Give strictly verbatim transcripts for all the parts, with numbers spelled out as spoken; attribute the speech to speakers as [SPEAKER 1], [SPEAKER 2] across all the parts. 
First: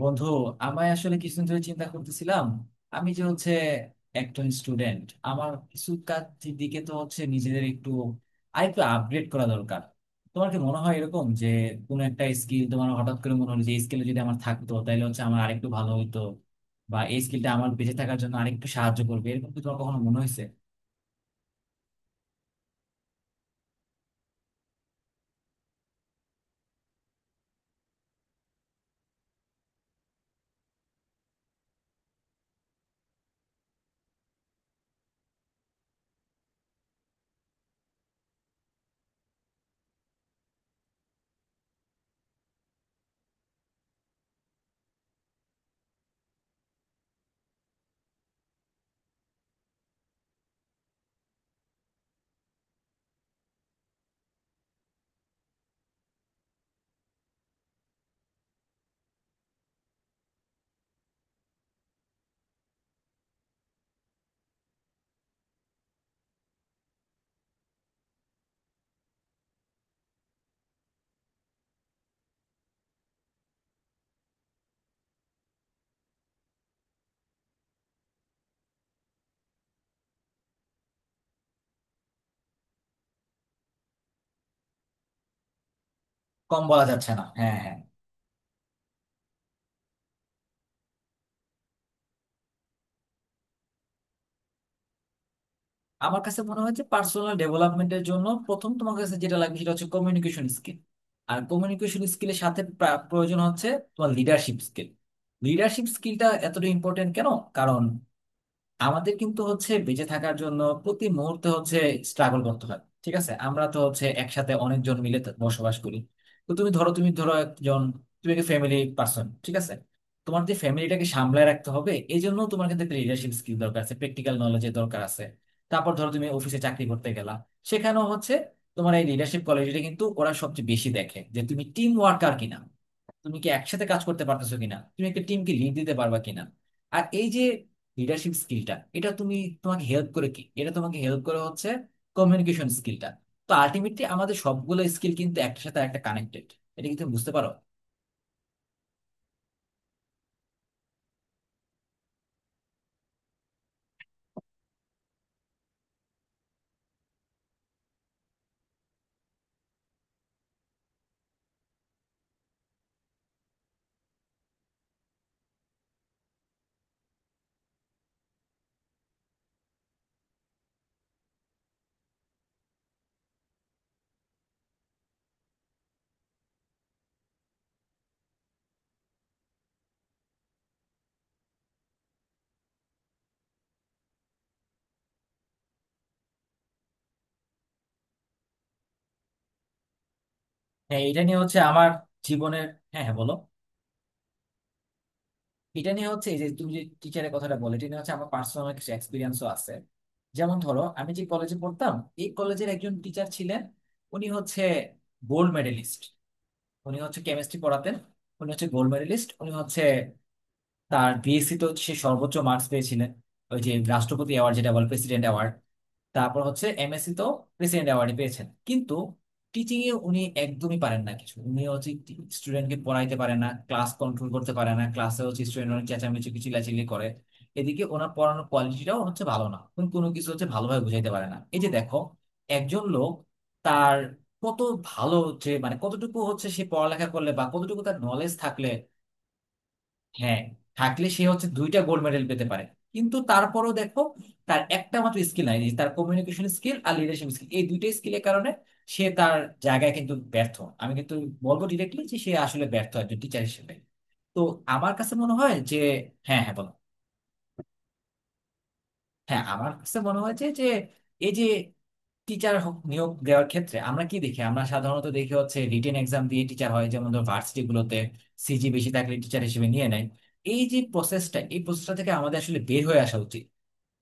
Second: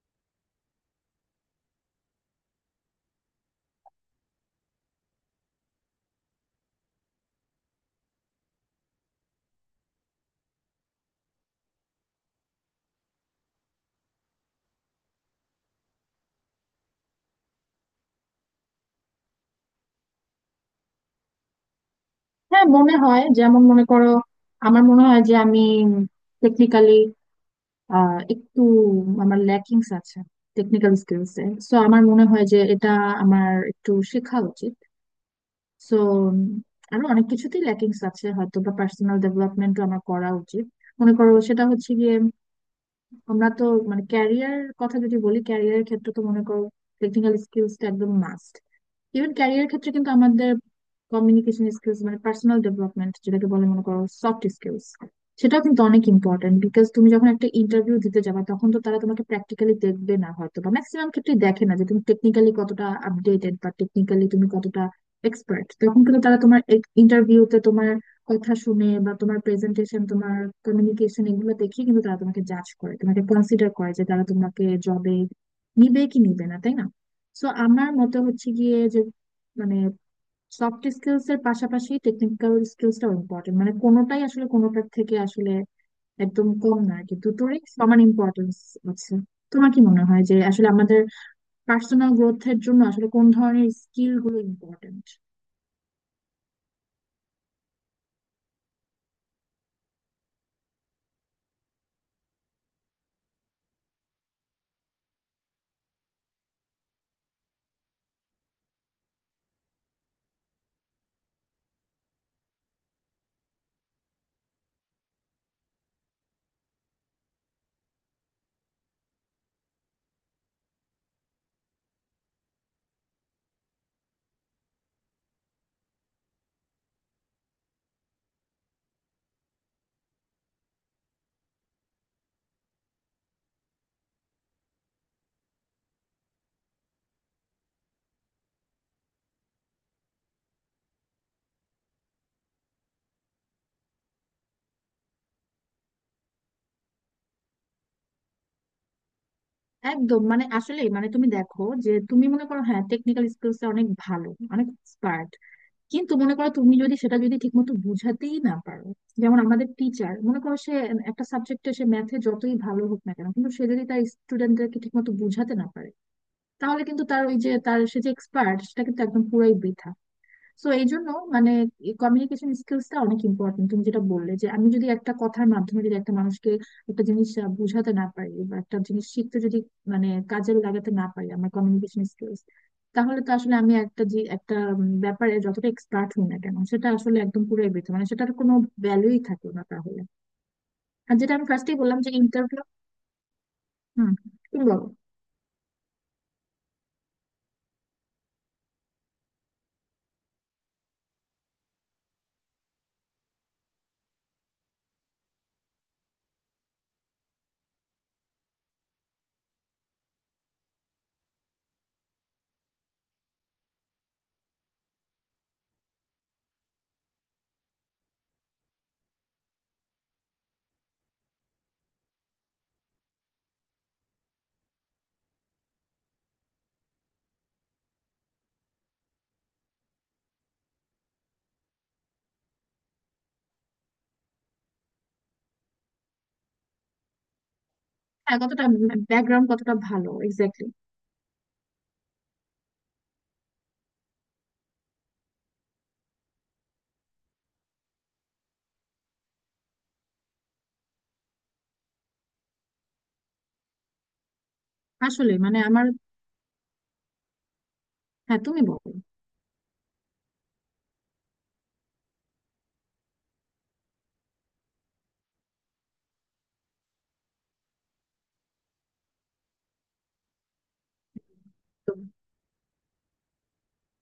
[SPEAKER 1] বন্ধু, আমি আসলে কিছুদিন ধরে চিন্তা করতেছিলাম আমি যে হচ্ছে একজন স্টুডেন্ট। আমার কিছু কাজের দিকে তো হচ্ছে নিজেদের একটু আরেকটু আপগ্রেড করা দরকার। তোমার কি মনে হয় এরকম যে কোনো একটা স্কিল তোমার হঠাৎ করে মনে হলো যে স্কিল যদি আমার থাকতো তাহলে হচ্ছে আমার আরেকটু ভালো হইতো, বা এই স্কিলটা আমার বেঁচে থাকার জন্য আরেকটু সাহায্য করবে, এরকম কি তোমার কখনো মনে হয়েছে?
[SPEAKER 2] হ্যাঁ, মনে হয়। যেমন মনে করো, আমার মনে হয় যে আমি টেকনিক্যালি একটু, আমার ল্যাকিংস আছে টেকনিক্যাল স্কিলস এ। সো আমার মনে হয় যে এটা আমার একটু শেখা উচিত। সো আরো অনেক কিছুতেই ল্যাকিংস আছে, হয়তো বা পার্সোনাল ডেভেলপমেন্টও আমার করা উচিত। মনে করো সেটা হচ্ছে গিয়ে আমরা তো মানে, ক্যারিয়ার কথা যদি বলি, ক্যারিয়ারের ক্ষেত্রে তো মনে করো টেকনিক্যাল স্কিলস টা একদম মাস্ট। ইভেন ক্যারিয়ার ক্ষেত্রে কিন্তু আমাদের কমিউনিকেশন স্কিলস মানে পার্সোনাল ডেভেলপমেন্ট যেটাকে বলে, মনে করো সফট স্কিলস, সেটাও কিন্তু অনেক ইম্পর্টেন্ট। বিকজ তুমি যখন একটা ইন্টারভিউ দিতে যাবে, তখন তো তারা তোমাকে প্র্যাকটিক্যালি দেখবে না, হয়তো বা ম্যাক্সিমাম ক্ষেত্রে দেখে না যে তুমি টেকনিক্যালি কতটা আপডেটেড বা টেকনিক্যালি তুমি কতটা এক্সপার্ট। তখন কিন্তু তারা তোমার ইন্টারভিউতে তোমার কথা শুনে বা তোমার প্রেজেন্টেশন, তোমার কমিউনিকেশন, এগুলো দেখে কিন্তু তারা তোমাকে জাজ করে, তোমাকে কনসিডার করে যে তারা তোমাকে জবে নিবে কি নিবে না, তাই না? সো আমার মতে হচ্ছে গিয়ে যে মানে, সফট স্কিলস এর পাশাপাশি টেকনিক্যাল স্কিলসটাও ইম্পর্টেন্ট, মানে কোনোটাই আসলে কোনোটার থেকে আসলে একদম
[SPEAKER 1] কম
[SPEAKER 2] কম
[SPEAKER 1] বলা
[SPEAKER 2] না আর
[SPEAKER 1] যাচ্ছে
[SPEAKER 2] কি,
[SPEAKER 1] না, হ্যাঁ,
[SPEAKER 2] দুটোরই
[SPEAKER 1] হ্যাঁ।
[SPEAKER 2] সমান ইম্পর্টেন্স আছে। তোমার কি মনে হয় যে আসলে আমাদের পার্সোনাল গ্রোথের জন্য আসলে কোন ধরনের স্কিল গুলো ইম্পর্টেন্ট?
[SPEAKER 1] আমার কাছে মনে হয় যে পার্সোনাল ডেভেলপমেন্টের জন্য প্রথম তোমার কাছে যেটা লাগবে সেটা হচ্ছে কমিউনিকেশন স্কিল। আর কমিউনিকেশন স্কিলের সাথে প্রা- প্রয়োজন হচ্ছে তোমার লিডারশিপ স্কিল। লিডারশিপ স্কিলটা এতটা ইম্পর্টেন্ট কেন? কারণ আমাদের কিন্তু হচ্ছে বেঁচে থাকার জন্য প্রতি মুহূর্তে হচ্ছে স্ট্রাগল করতে হয়। ঠিক আছে, আমরা তো হচ্ছে একসাথে অনেকজন মিলে তো বসবাস করি। তো তুমি ধরো তুমি ধরো একজন, তুমি একটা ফ্যামিলি পার্সন, ঠিক আছে। তোমার যে ফ্যামিলিটাকে সামলায় রাখতে হবে, এই জন্য তোমার কিন্তু লিডারশিপ স্কিল দরকার আছে, প্র্যাকটিক্যাল নলেজের দরকার আছে। তারপর ধরো তুমি অফিসে চাকরি করতে গেলা, সেখানেও হচ্ছে তোমার এই লিডারশিপ কোয়ালিটিটা কিন্তু ওরা সবচেয়ে বেশি দেখে, যে তুমি টিম ওয়ার্কার কিনা, তুমি কি একসাথে কাজ করতে পারতেছো কিনা, তুমি একটা টিমকে লিড দিতে পারবা কিনা। আর এই যে লিডারশিপ স্কিলটা, এটা তুমি, তোমাকে হেল্প করে কি? এটা তোমাকে হেল্প করে হচ্ছে কমিউনিকেশন স্কিলটা। তো আলটিমেটলি আমাদের সবগুলো স্কিল কিন্তু একটার সাথে একটা কানেক্টেড। এটা কি তুমি বুঝতে পারো?
[SPEAKER 2] একদম, মানে আসলে মানে তুমি দেখো যে তুমি মনে করো হ্যাঁ, টেকনিক্যাল স্কিলস এ অনেক ভালো, অনেক এক্সপার্ট, কিন্তু মনে করো তুমি যদি সেটা যদি ঠিকমতো বোঝাতেই না পারো। যেমন আমাদের টিচার, মনে করো সে একটা সাবজেক্টে, সে ম্যাথে যতই ভালো হোক না কেন, কিন্তু সে যদি তার স্টুডেন্টদেরকে ঠিকমতো বোঝাতে না পারে, তাহলে কিন্তু তার ওই যে তার সে যে এক্সপার্ট, সেটা কিন্তু একদম পুরাই বৃথা। সো এই জন্য মানে, কমিউনিকেশন স্কিলসটা অনেক ইম্পর্টেন্ট। তুমি যেটা বললে যে আমি যদি একটা কথার মাধ্যমে যদি একটা মানুষকে একটা জিনিস আহ, বোঝাতে না পারি বা একটা জিনিস শিখতে যদি মানে কাজে লাগাতে না পারি আমার কমিউনিকেশন স্কিলস, তাহলে তো আসলে আমি একটা যে একটা উম, ব্যাপারে যতটা এক্সপার্ট হই না কেন, সেটা আসলে একদম পুরোই বৃথা, মানে সেটার কোনো ভ্যালুই থাকলো না তাহলে।
[SPEAKER 1] হ্যাঁ,
[SPEAKER 2] আর
[SPEAKER 1] এটা
[SPEAKER 2] যেটা
[SPEAKER 1] নিয়ে
[SPEAKER 2] আমি
[SPEAKER 1] হচ্ছে
[SPEAKER 2] ফার্স্টেই
[SPEAKER 1] আমার
[SPEAKER 2] বললাম যে ইন্টারভিউ।
[SPEAKER 1] জীবনের, হ্যাঁ হ্যাঁ, বলো।
[SPEAKER 2] হুম। তুমি বলো।
[SPEAKER 1] এটা নিয়ে হচ্ছে এই যে তুমি যে টিচারের কথাটা বলে, এটা নিয়ে হচ্ছে আমার পার্সোনাল কিছু এক্সপিরিয়েন্সও আছে। যেমন ধরো, আমি যে কলেজে পড়তাম, এই কলেজের একজন টিচার ছিলেন। উনি হচ্ছে গোল্ড মেডেলিস্ট, উনি হচ্ছে কেমিস্ট্রি পড়াতেন। উনি হচ্ছে গোল্ড মেডেলিস্ট, উনি হচ্ছে তার বিএসসি তো সে সর্বোচ্চ মার্কস পেয়েছিলেন, ওই যে রাষ্ট্রপতি অ্যাওয়ার্ড, যেটা বলে প্রেসিডেন্ট অ্যাওয়ার্ড। তারপর হচ্ছে এমএসসি তো প্রেসিডেন্ট অ্যাওয়ার্ডে পেয়েছেন। কিন্তু টিচিং এ উনি একদমই পারেন না কিছু। উনি হচ্ছে স্টুডেন্টকে পড়াইতে পারে না, ক্লাস কন্ট্রোল করতে পারে না, ক্লাসে হচ্ছে স্টুডেন্ট অনেক চেঁচামেচি কিছু চিল্লাচিল্লি করে। এদিকে ওনার পড়ানোর কোয়ালিটিটাও হচ্ছে ভালো না, উনি কোনো কিছু হচ্ছে ভালোভাবে বুঝাইতে পারে না। এই যে দেখো, একজন লোক তার কত ভালো, যে মানে কতটুকু হচ্ছে সে পড়ালেখা করলে বা কতটুকু তার নলেজ
[SPEAKER 2] হ্যাঁ, কতটা
[SPEAKER 1] থাকলে,
[SPEAKER 2] ব্যাকগ্রাউন্ড কতটা ভালো,
[SPEAKER 1] হ্যাঁ,
[SPEAKER 2] এক্স্যাক্টলি।
[SPEAKER 1] থাকলে সে হচ্ছে দুইটা গোল্ড মেডেল পেতে পারে। কিন্তু তারপরও দেখো, তার একটা মাত্র স্কিল নাই, তার কমিউনিকেশন স্কিল আর লিডারশিপ স্কিল, এই দুইটা স্কিলের কারণে সে তার জায়গায় কিন্তু ব্যর্থ। আমি কিন্তু বলবো ডিরেক্টলি যে সে আসলে ব্যর্থ একজন টিচার হিসেবে। তো আমার কাছে মনে
[SPEAKER 2] আসলে
[SPEAKER 1] হয়
[SPEAKER 2] মানে
[SPEAKER 1] যে,
[SPEAKER 2] আমার।
[SPEAKER 1] হ্যাঁ হ্যাঁ, বলো।
[SPEAKER 2] হ্যাঁ, তুমি বলো।
[SPEAKER 1] হ্যাঁ, আমার কাছে মনে হয় যে যে এই যে টিচার নিয়োগ দেওয়ার ক্ষেত্রে আমরা কি দেখি? আমরা সাধারণত দেখি হচ্ছে রিটেন এক্সাম দিয়ে টিচার হয়। যেমন ধর ভার্সিটি গুলোতে সিজি বেশি থাকলে টিচার হিসেবে নিয়ে নেয়। এই যে প্রসেসটা, এই প্রসেসটা
[SPEAKER 2] একদম।
[SPEAKER 1] থেকে আমাদের আসলে বের হয়ে আসা উচিত।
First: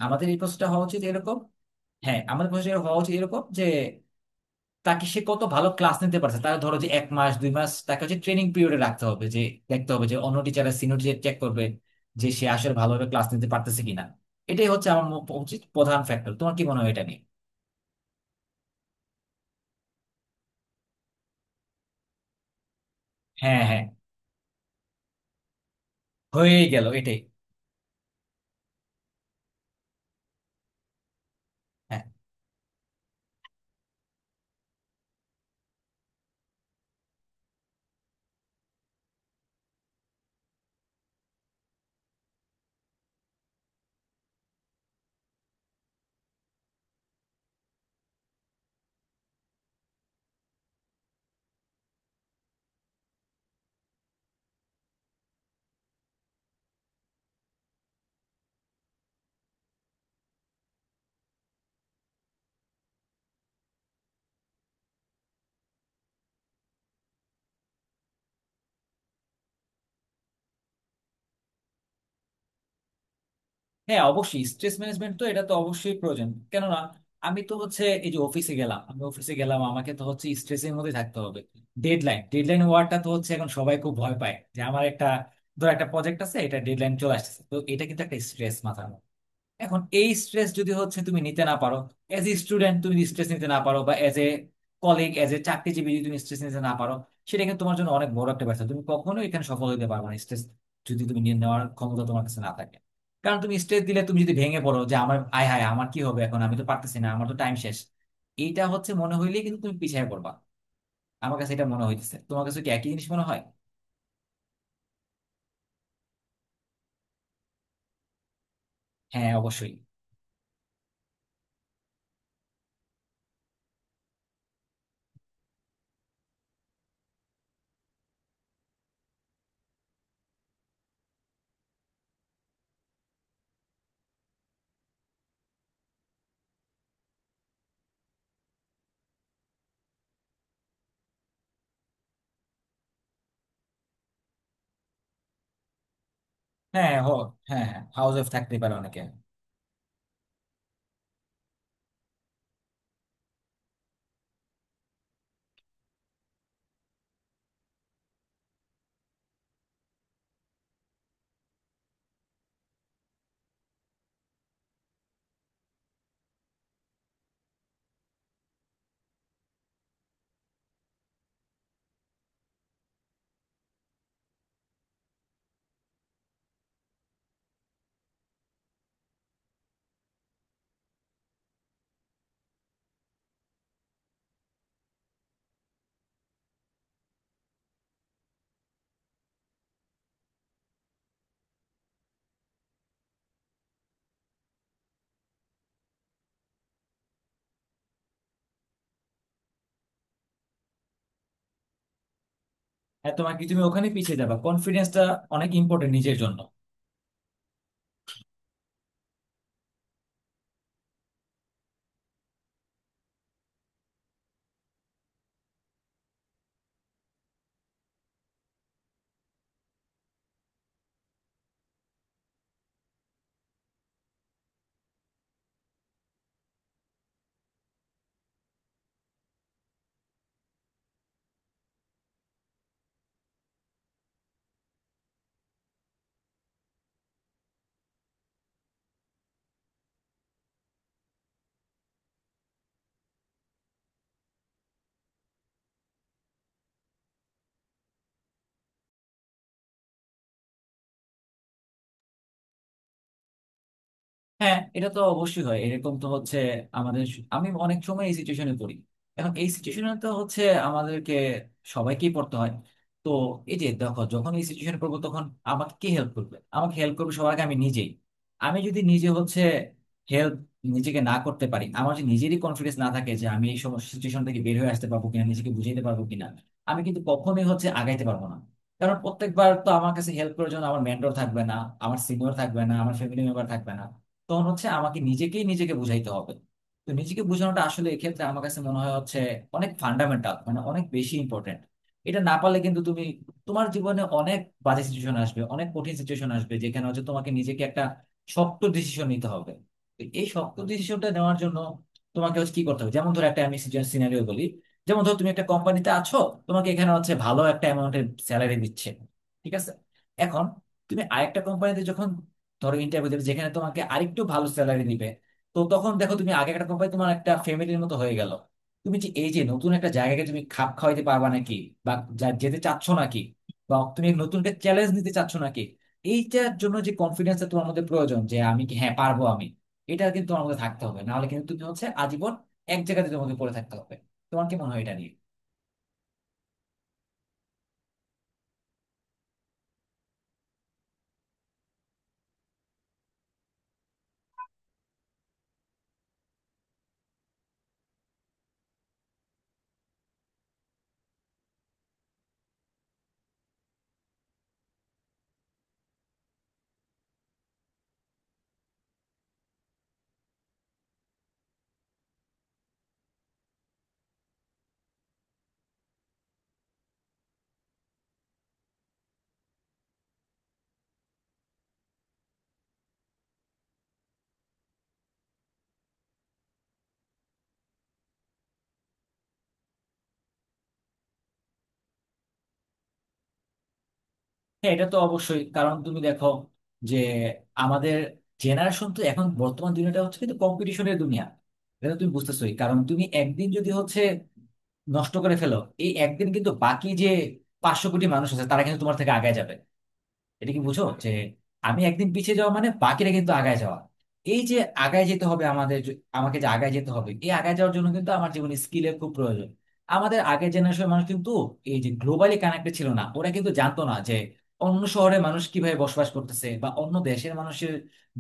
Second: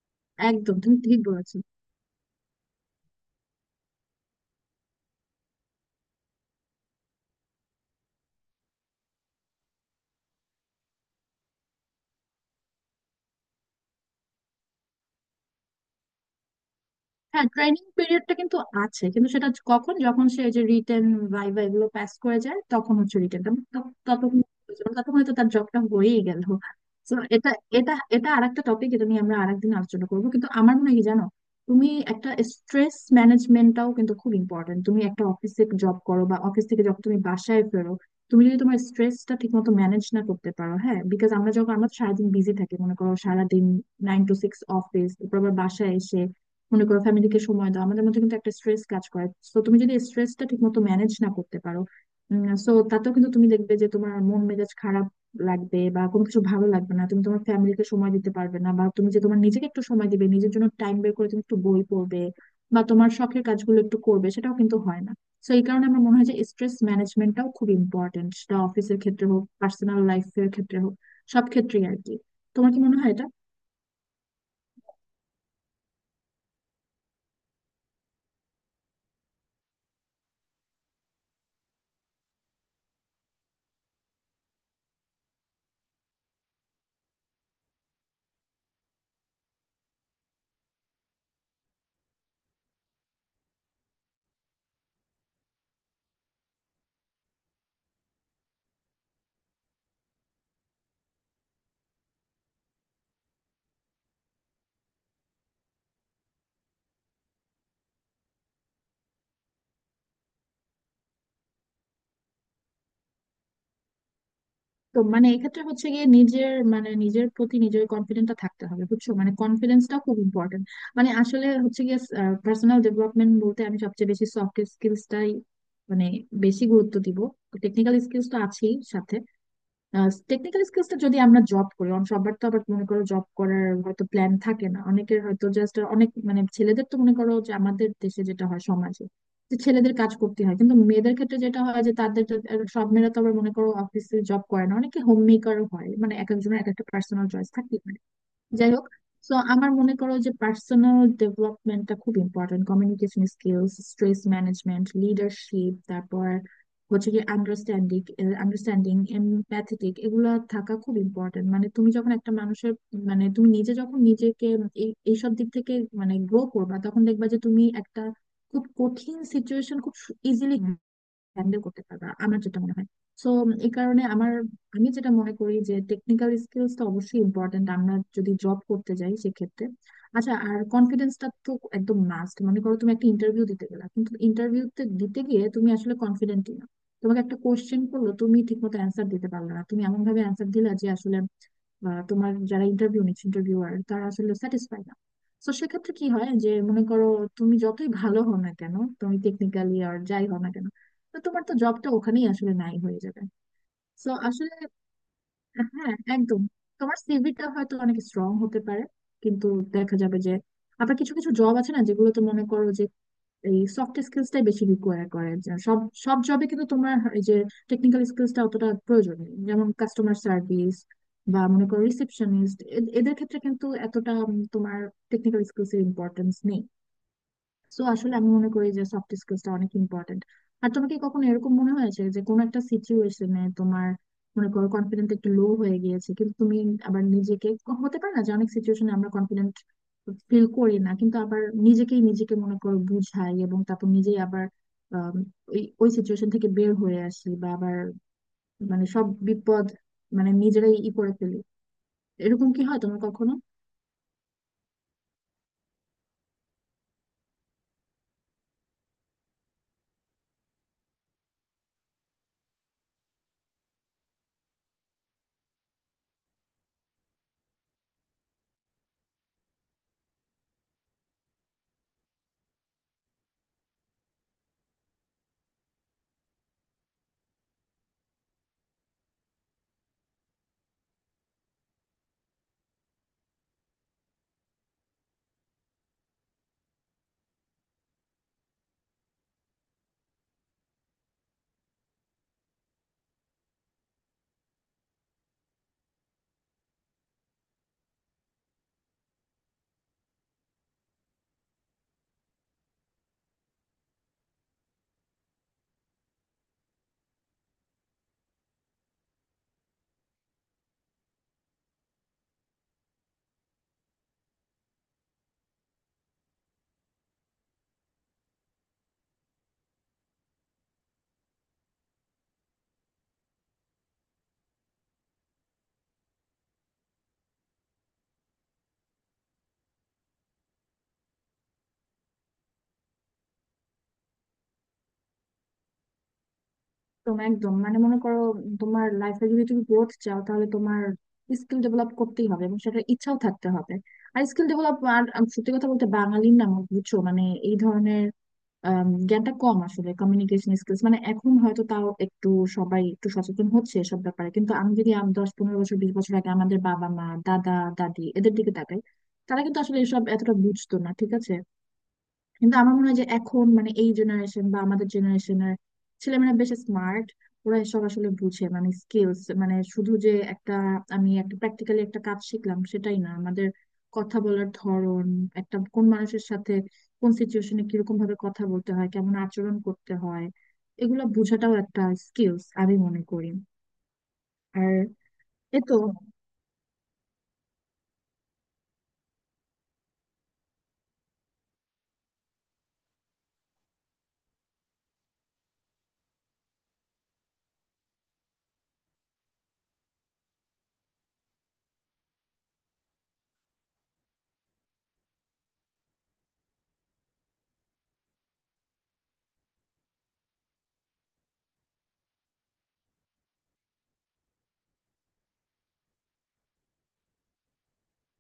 [SPEAKER 1] আমাদের এই প্রসেসটা
[SPEAKER 2] একদম,
[SPEAKER 1] হওয়া
[SPEAKER 2] তুমি
[SPEAKER 1] উচিত
[SPEAKER 2] ঠিক
[SPEAKER 1] এরকম।
[SPEAKER 2] বলেছো।
[SPEAKER 1] হ্যাঁ, আমাদের প্রসেসটা হওয়া উচিত এরকম যে তাকে, সে কত ভালো ক্লাস নিতে পারছে, তার ধরো যে এক মাস দুই মাস তাকে হচ্ছে ট্রেনিং পিরিয়ডে রাখতে হবে, যে দেখতে হবে যে অন্য টিচাররা, সিনিয়র টিচার চেক করবে যে সে আসলে ভালোভাবে ক্লাস নিতে পারতেছে কিনা। এটাই হচ্ছে আমার ম- উচিত প্রধান ফ্যাক্টর। তোমার কি মনে হয় এটা নিয়ে?
[SPEAKER 2] হ্যাঁ, ট্রেনিং পিরিয়ডটা কিন্তু আছে, কিন্তু সেটা হচ্ছে কখন, যখন সে এই যে রিটেন, ভাইভা এগুলো পাস করে যায়, তখন হচ্ছে রিটেনটা,
[SPEAKER 1] হ্যাঁ হ্যাঁ,
[SPEAKER 2] ততক্ষণ, ততক্ষণে তো তার জবটা হয়েই গেল।
[SPEAKER 1] হয়ে গেল,
[SPEAKER 2] তো
[SPEAKER 1] এটাই।
[SPEAKER 2] এটা এটা এটা আরেকটা টপিক, এটা নিয়ে আমরা আরেকদিন আলোচনা করবো। কিন্তু আমার মনে হয় কি জানো, তুমি
[SPEAKER 1] হ্যাঁ
[SPEAKER 2] একটা, স্ট্রেস ম্যানেজমেন্টটাও কিন্তু খুব ইম্পর্টেন্ট। তুমি একটা অফিসে জব করো বা অফিস থেকে যখন তুমি বাসায় ফেরো, তুমি যদি তোমার স্ট্রেসটা ঠিক মতো ম্যানেজ না করতে পারো, হ্যাঁ, বিকজ আমরা যখন, আমরা তো সারাদিন বিজি থাকি, মনে করো সারাদিন নাইন টু সিক্স অফিস, তারপর আবার বাসায় এসে মনে করো ফ্যামিলিকে সময় দাও, আমাদের মধ্যে কিন্তু একটা স্ট্রেস কাজ করে। তো তুমি যদি স্ট্রেসটা ঠিক মতো ম্যানেজ না করতে পারো, সো তাতেও কিন্তু তুমি দেখবে যে তোমার মন মেজাজ খারাপ লাগবে বা কোনো কিছু ভালো লাগবে না, তুমি তোমার ফ্যামিলিকে সময় দিতে পারবে না, বা তুমি যে তোমার নিজেকে একটু সময় দিবে, নিজের জন্য টাইম বের করে তুমি একটু বই পড়বে বা তোমার শখের কাজগুলো একটু করবে, সেটাও কিন্তু হয় না। তো এই কারণে আমার মনে হয় যে স্ট্রেস ম্যানেজমেন্টটাও খুব ইম্পর্টেন্ট, সেটা অফিসের ক্ষেত্রে হোক, পার্সোনাল লাইফের ক্ষেত্রে হোক, সব ক্ষেত্রেই আর কি। তোমার কি মনে হয় এটা?
[SPEAKER 1] হ্যাঁ, অবশ্যই স্ট্রেস ম্যানেজমেন্ট তো, এটা তো অবশ্যই প্রয়োজন। কেননা আমি তো হচ্ছে এই যে অফিসে গেলাম, আমি অফিসে গেলাম, আমাকে তো হচ্ছে স্ট্রেসের মধ্যে থাকতে হবে। ডেডলাইন, ডেডলাইন ওয়ার্ডটা তো হচ্ছে এখন সবাই খুব ভয় পায়, যে আমার একটা, ধর একটা প্রজেক্ট আছে, এটা ডেডলাইন চলে আসছে, তো এটা কিন্তু একটা স্ট্রেস মাথার। এখন এই স্ট্রেস যদি হচ্ছে তুমি নিতে না পারো, এজ এ স্টুডেন্ট তুমি স্ট্রেস নিতে না পারো, বা as a colleague, as a চাকরিজীবী যদি তুমি স্ট্রেস নিতে না পারো, সেটা কিন্তু তোমার জন্য অনেক বড় একটা ব্যর্থ। তুমি কখনোই এখানে সফল হতে পারবে না, স্ট্রেস যদি তুমি নিয়ে নেওয়ার ক্ষমতা তোমার কাছে না থাকে। কারণ তুমি স্ট্রেস দিলে, তুমি যদি ভেঙে পড়ো, যে আমার আয় হায়, আমার কি হবে এখন, আমি তো পারতেছি না, আমার তো টাইম শেষ, এইটা হচ্ছে মনে হইলেই কিন্তু তুমি পিছিয়ে পড়বা। আমার কাছে এটা মনে হইতেছে, তোমার কাছে কি একই জিনিস মনে হয়?
[SPEAKER 2] তো মানে এক্ষেত্রে হচ্ছে গিয়ে নিজের মানে নিজের প্রতি নিজের কনফিডেন্টটা থাকতে হবে, বুঝছো? মানে
[SPEAKER 1] হ্যাঁ, অবশ্যই।
[SPEAKER 2] কনফিডেন্সটা খুব ইম্পর্টেন্ট। মানে আসলে হচ্ছে গিয়ে পার্সোনাল ডেভেলপমেন্ট বলতে আমি সবচেয়ে বেশি সফট স্কিলসটাই মানে বেশি গুরুত্ব দিব। টেকনিক্যাল স্কিলস তো আছেই সাথে, টেকনিক্যাল স্কিলসটা যদি আমরা জব করি, অন- সবার তো আবার মনে করো জব করার হয়তো প্ল্যান থাকে না অনেকের, হয়তো জাস্ট অনেক মানে, ছেলেদের তো মনে করো যে আমাদের দেশে যেটা হয় সমাজে যে ছেলেদের কাজ করতে হয়, কিন্তু মেয়েদের ক্ষেত্রে যেটা হয় যে তাদের তো- আর সব মেয়েরা তো আবার মনে করো অফিসে জব করে না, অনেকে হোম মেকার হয়, মানে এক একজনের এক একটা
[SPEAKER 1] হ্যাঁ, হ।
[SPEAKER 2] পার্সোনাল চয়েস
[SPEAKER 1] হ্যাঁ
[SPEAKER 2] থাকে।
[SPEAKER 1] হ্যাঁ, হাউস ওয়াইফ থাকতেই
[SPEAKER 2] যাই
[SPEAKER 1] পারে
[SPEAKER 2] হোক।
[SPEAKER 1] অনেকে।
[SPEAKER 2] তো আমার মনে করো যে পার্সোনাল ডেভেলপমেন্টটা খুব important, communication skills, stress management, leadership, তারপর হচ্ছে কি আন্ডারস্ট্যান্ডিং। আন্ডারস্ট্যান্ডিং, এমপ্যাথেটিক, এগুলো থাকা খুব ইম্পর্টেন্ট। মানে তুমি যখন একটা মানুষের মানে তুমি নিজে যখন নিজেকে এই এইসব দিক থেকে মানে গ্রো করবা, তখন দেখবা যে তুমি একটা খুব কঠিন সিচুয়েশন খুব ইজিলি হ্যান্ডেল করতে পারবা, আমার যেটা মনে হয়। সো এই কারণে আমার, আমি যেটা মনে করি যে টেকনিক্যাল স্কিলস তো অবশ্যই ইম্পর্টেন্ট আমরা যদি জব করতে যাই সেক্ষেত্রে। আচ্ছা, আর কনফিডেন্সটা তো একদম মাস্ট। মনে করো তুমি একটা ইন্টারভিউ দিতে গেলা কিন্তু ইন্টারভিউতে দিতে গিয়ে তুমি আসলে কনফিডেন্টই না, তোমাকে একটা কোশ্চেন করলো তুমি ঠিকমতো অ্যান্সার দিতে পারলে না, তুমি এমন ভাবে অ্যান্সার দিলা যে আসলে আহ, তোমার যারা ইন্টারভিউ নিচ্ছে ইন্টারভিউয়ার, তারা আসলে স্যাটিসফাই না। তো সেক্ষেত্রে কি হয় যে মনে করো তুমি যতই ভালো হও না কেন, তুমি টেকনিক্যালি আর যাই হও না কেন, তো তোমার তো জবটা ওখানেই আসলে নাই হয়ে
[SPEAKER 1] হ্যাঁ,
[SPEAKER 2] যাবে।
[SPEAKER 1] তোমার কি, তুমি ওখানে
[SPEAKER 2] তো
[SPEAKER 1] পিছিয়ে যাবা,
[SPEAKER 2] আসলে,
[SPEAKER 1] কনফিডেন্সটা অনেক ইম্পর্টেন্ট
[SPEAKER 2] হ্যাঁ
[SPEAKER 1] নিজের জন্য।
[SPEAKER 2] একদম। তোমার সিভিটা হয়তো অনেক স্ট্রং হতে পারে, কিন্তু দেখা যাবে যে আবার কিছু কিছু জব আছে না যেগুলো তো মনে করো যে এই সফট স্কিলসটাই বেশি রিকোয়ার করে, যে সব সব জবে কিন্তু তোমার এই যে টেকনিক্যাল স্কিলসটা অতটা প্রয়োজন নেই, যেমন কাস্টমার সার্ভিস বা মনে করো রিসেপশনিস্ট, এদের ক্ষেত্রে কিন্তু এতটা উম, তোমার টেকনিক্যাল স্কিলস এর ইম্পর্টেন্স নেই। তো আসলে আমি মনে করি যে সফট স্কিলসটা অনেক ইম্পর্টেন্ট। আর তোমাকে কি কখনো এরকম মনে হয়েছে যে কোনো একটা সিচুয়েশনে তোমার মনে করো কনফিডেন্ট একটু লো হয়ে গিয়েছে, কিন্তু তুমি আবার নিজেকে, হতে পারে না যে অনেক সিচুয়েশনে আমরা কনফিডেন্ট ফিল করি না, কিন্তু আবার নিজেকেই নিজেকে মনে করো বুঝাই এবং তারপর নিজেই আবার আম, ওই ওই সিচুয়েশন থেকে বের হয়ে আসি বা আবার মানে সব বিপদ মানে নিজেরাই ই করে ফেলি। এরকম কি হয় তোমার কখনো?
[SPEAKER 1] হ্যাঁ, এটা তো অবশ্যই হয় এরকম, তো হচ্ছে আমাদের, আমি অনেক সময় এই সিচুয়েশনে পড়ি। এখন এই সিচুয়েশনে তো হচ্ছে আমাদেরকে সবাইকেই পড়তে হয়। তো এই যে দেখো, যখন এই সিচুয়েশনে পড়বো তখন আমাকে কে হেল্প করবে? আমাকে হেল্প করবে সবার আগে আমি নিজেই। আমি যদি নিজে হচ্ছে হেল্প নিজেকে না করতে পারি, আমার যদি নিজেরই কনফিডেন্স না থাকে যে আমি এই সমস্ত সিচুয়েশন থেকে বের হয়ে আসতে পারবো কিনা, নিজেকে বুঝাইতে পারবো কিনা, আমি কিন্তু কখনোই হচ্ছে আগাইতে পারবো না। কারণ প্রত্যেকবার তো আমার কাছে হেল্প করার জন্য আমার মেন্টর থাকবে না, আমার সিনিয়র থাকবে না, আমার ফ্যামিলি মেম্বার থাকবে না। তখন হচ্ছে আমাকে নিজেকেই নিজেকে বুঝাইতে হবে। তো নিজেকে বোঝানোটা আসলে এক্ষেত্রে আমার কাছে মনে হয় হচ্ছে অনেক ফান্ডামেন্টাল, মানে অনেক বেশি ইম্পর্টেন্ট। এটা না পারলে কিন্তু তুমি, তোমার জীবনে অনেক বাজে সিচুয়েশন আসবে, অনেক কঠিন সিচুয়েশন আসবে, যেখানে হচ্ছে তোমাকে নিজেকে একটা শক্ত ডিসিশন নিতে হবে। তো এই শক্ত ডিসিশনটা নেওয়ার জন্য তোমাকে হচ্ছে কি করতে হবে, যেমন ধরো একটা, আমি সিনারিও বলি। যেমন ধরো তুমি একটা কোম্পানিতে আছো, তোমাকে এখানে হচ্ছে ভালো একটা অ্যামাউন্টের স্যালারি দিচ্ছে, ঠিক আছে। এখন তুমি আরেকটা কোম্পানিতে যখন ধরো ইন্টারভিউ দেবে, যেখানে তোমাকে আরেকটু ভালো স্যালারি দিবে। তো তখন দেখো, তুমি আগে একটা কোম্পানি তোমার একটা ফ্যামিলির মতো হয়ে গেল, তুমি যে এই যে নতুন একটা জায়গাকে তুমি খাপ খাওয়াইতে পারবা নাকি, বা যা- যেতে চাচ্ছ নাকি, বা তুমি নতুন একটা চ্যালেঞ্জ নিতে চাচ্ছ নাকি, এইটার জন্য যে কনফিডেন্সটা তোমার মধ্যে প্রয়োজন, যে আমি কি, হ্যাঁ পারবো আমি, এটা কিন্তু তোমার মধ্যে থাকতে হবে, নাহলে কিন্তু তুমি হচ্ছে আজীবন এক জায়গাতে তোমাকে পড়ে থাকতে হবে। তোমার কি মনে হয় এটা নিয়ে?
[SPEAKER 2] একদম, একদম, মানে মনে করো তোমার লাইফে যদি তুমি গ্রোথ চাও তাহলে তোমার স্কিল ডেভেলপ করতেই হবে এবং সেটা ইচ্ছাও থাকতে হবে। আর স্কিল ডেভেলপ আর আম, সত্যি কথা বলতে বাঙালির না আমার, বুঝছো মানে এই ধরনের আম, জ্ঞানটা কম আসলে। কমিউনিকেশন স্কিলস মানে এখন হয়তো তাও একটু সবাই একটু সচেতন হচ্ছে এসব ব্যাপারে, কিন্তু আমি যদি আম দশ পনেরো বছর, বিশ বছর আগে আমাদের বাবা মা দাদা দাদি এদের দিকে তাকাই, তারা কিন্তু আসলে এসব এতটা বুঝতো না, ঠিক আছে। কিন্তু আমার মনে হয় যে এখন মানে এই জেনারেশন বা আমাদের জেনারেশনের ছেলেমেয়েরা বেশ স্মার্ট, ওরা এসব আসলে বুঝে। মানে স্কিলস মানে শুধু যে একটা, আমি একটা প্র্যাকটিক্যালি একটা কাজ শিখলাম সেটাই না, আমাদের কথা বলার ধরন, একটা কোন মানুষের সাথে কোন সিচুয়েশনে কিরকম ভাবে কথা বলতে হয়, কেমন আচরণ করতে হয়, এগুলো বোঝাটাও একটা স্কিলস আমি মনে করি। আর
[SPEAKER 1] হ্যাঁ, এটা তো অবশ্যই, কারণ
[SPEAKER 2] এতো,
[SPEAKER 1] তুমি দেখো যে আমাদের জেনারেশন তো, এখন বর্তমান দুনিয়াটা হচ্ছে কিন্তু কম্পিটিশনের দুনিয়া। এটা তো তুমি বুঝতেছোই, কারণ তুমি একদিন যদি হচ্ছে নষ্ট করে ফেলো, এই একদিন কিন্তু বাকি যে পাঁচশো কোটি মানুষ আছে তারা কিন্তু তোমার থেকে আগায় যাবে। এটা কি বুঝো যে আমি একদিন পিছিয়ে যাওয়া মানে বাকিরা কিন্তু আগায় যাওয়া। এই যে আগায় যেতে হবে আমাদের, জ- আমাকে যে আগায় যেতে হবে, এই আগায় যাওয়ার জন্য কিন্তু আমার জীবনে স্কিলের খুব প্রয়োজন। আমাদের আগের জেনারেশনের মানুষ কিন্তু এই যে গ্লোবালি কানেক্টেড ছিল না, ওরা কিন্তু জানতো না যে অন্য শহরে মানুষ কিভাবে বসবাস করতেছে, বা অন্য দেশের মানুষের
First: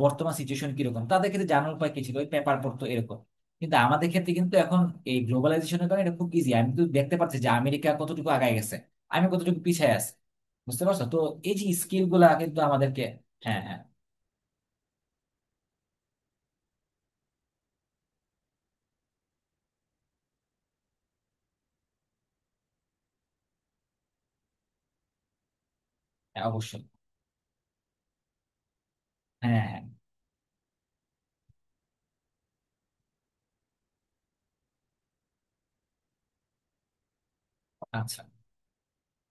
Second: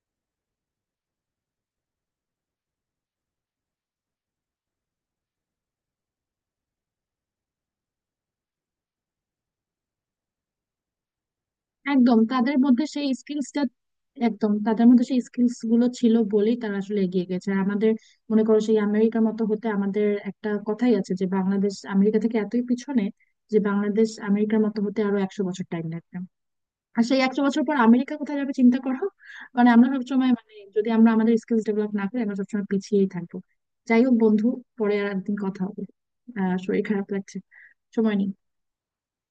[SPEAKER 1] বর্তমান সিচুয়েশন কিরকম, তাদের ক্ষেত্রে জানার উপায় কি ছিল, ওই পেপার পড়তো এরকম। কিন্তু আমাদের ক্ষেত্রে কিন্তু এখন এই গ্লোবালাইজেশনের কারণে এটা খুব ইজি। আমি কিন্তু দেখতে পাচ্ছি যে আমেরিকা কতটুকু আগায় গেছে, আমি কতটুকু পিছিয়ে আছি, বুঝতে পারছো তো? এই যে স্কিল
[SPEAKER 2] একদম
[SPEAKER 1] গুলা
[SPEAKER 2] তাদের
[SPEAKER 1] কিন্তু
[SPEAKER 2] মধ্যে
[SPEAKER 1] আমাদেরকে,
[SPEAKER 2] সেই
[SPEAKER 1] হ্যাঁ
[SPEAKER 2] স্কিলসটা,
[SPEAKER 1] হ্যাঁ।
[SPEAKER 2] একদম তাদের মধ্যে সেই স্কিলস গুলো ছিল বলেই তারা আসলে এগিয়ে গেছে। আর আমাদের মনে করো সেই আমেরিকার মতো হতে, আমাদের একটা কথাই আছে যে বাংলাদেশ আমেরিকা থেকে এতই পিছনে যে বাংলাদেশ আমেরিকার মতো হতে আরো একশো বছর টাইম লাগবে।
[SPEAKER 1] হ্যাঁ, অবশ্যই।
[SPEAKER 2] আর সেই একশো বছর পর আমেরিকা কোথায় যাবে চিন্তা করো।
[SPEAKER 1] হ্যাঁ
[SPEAKER 2] মানে
[SPEAKER 1] হ্যাঁ।
[SPEAKER 2] আমরা সবসময়, মানে যদি আমরা আমাদের স্কিলস ডেভেলপ না করি, আমরা সবসময় পিছিয়েই থাকবো। যাই হোক বন্ধু, পরে আর একদিন কথা হবে। আহ, শরীর খারাপ লাগছে, সময় নেই।
[SPEAKER 1] আচ্ছা।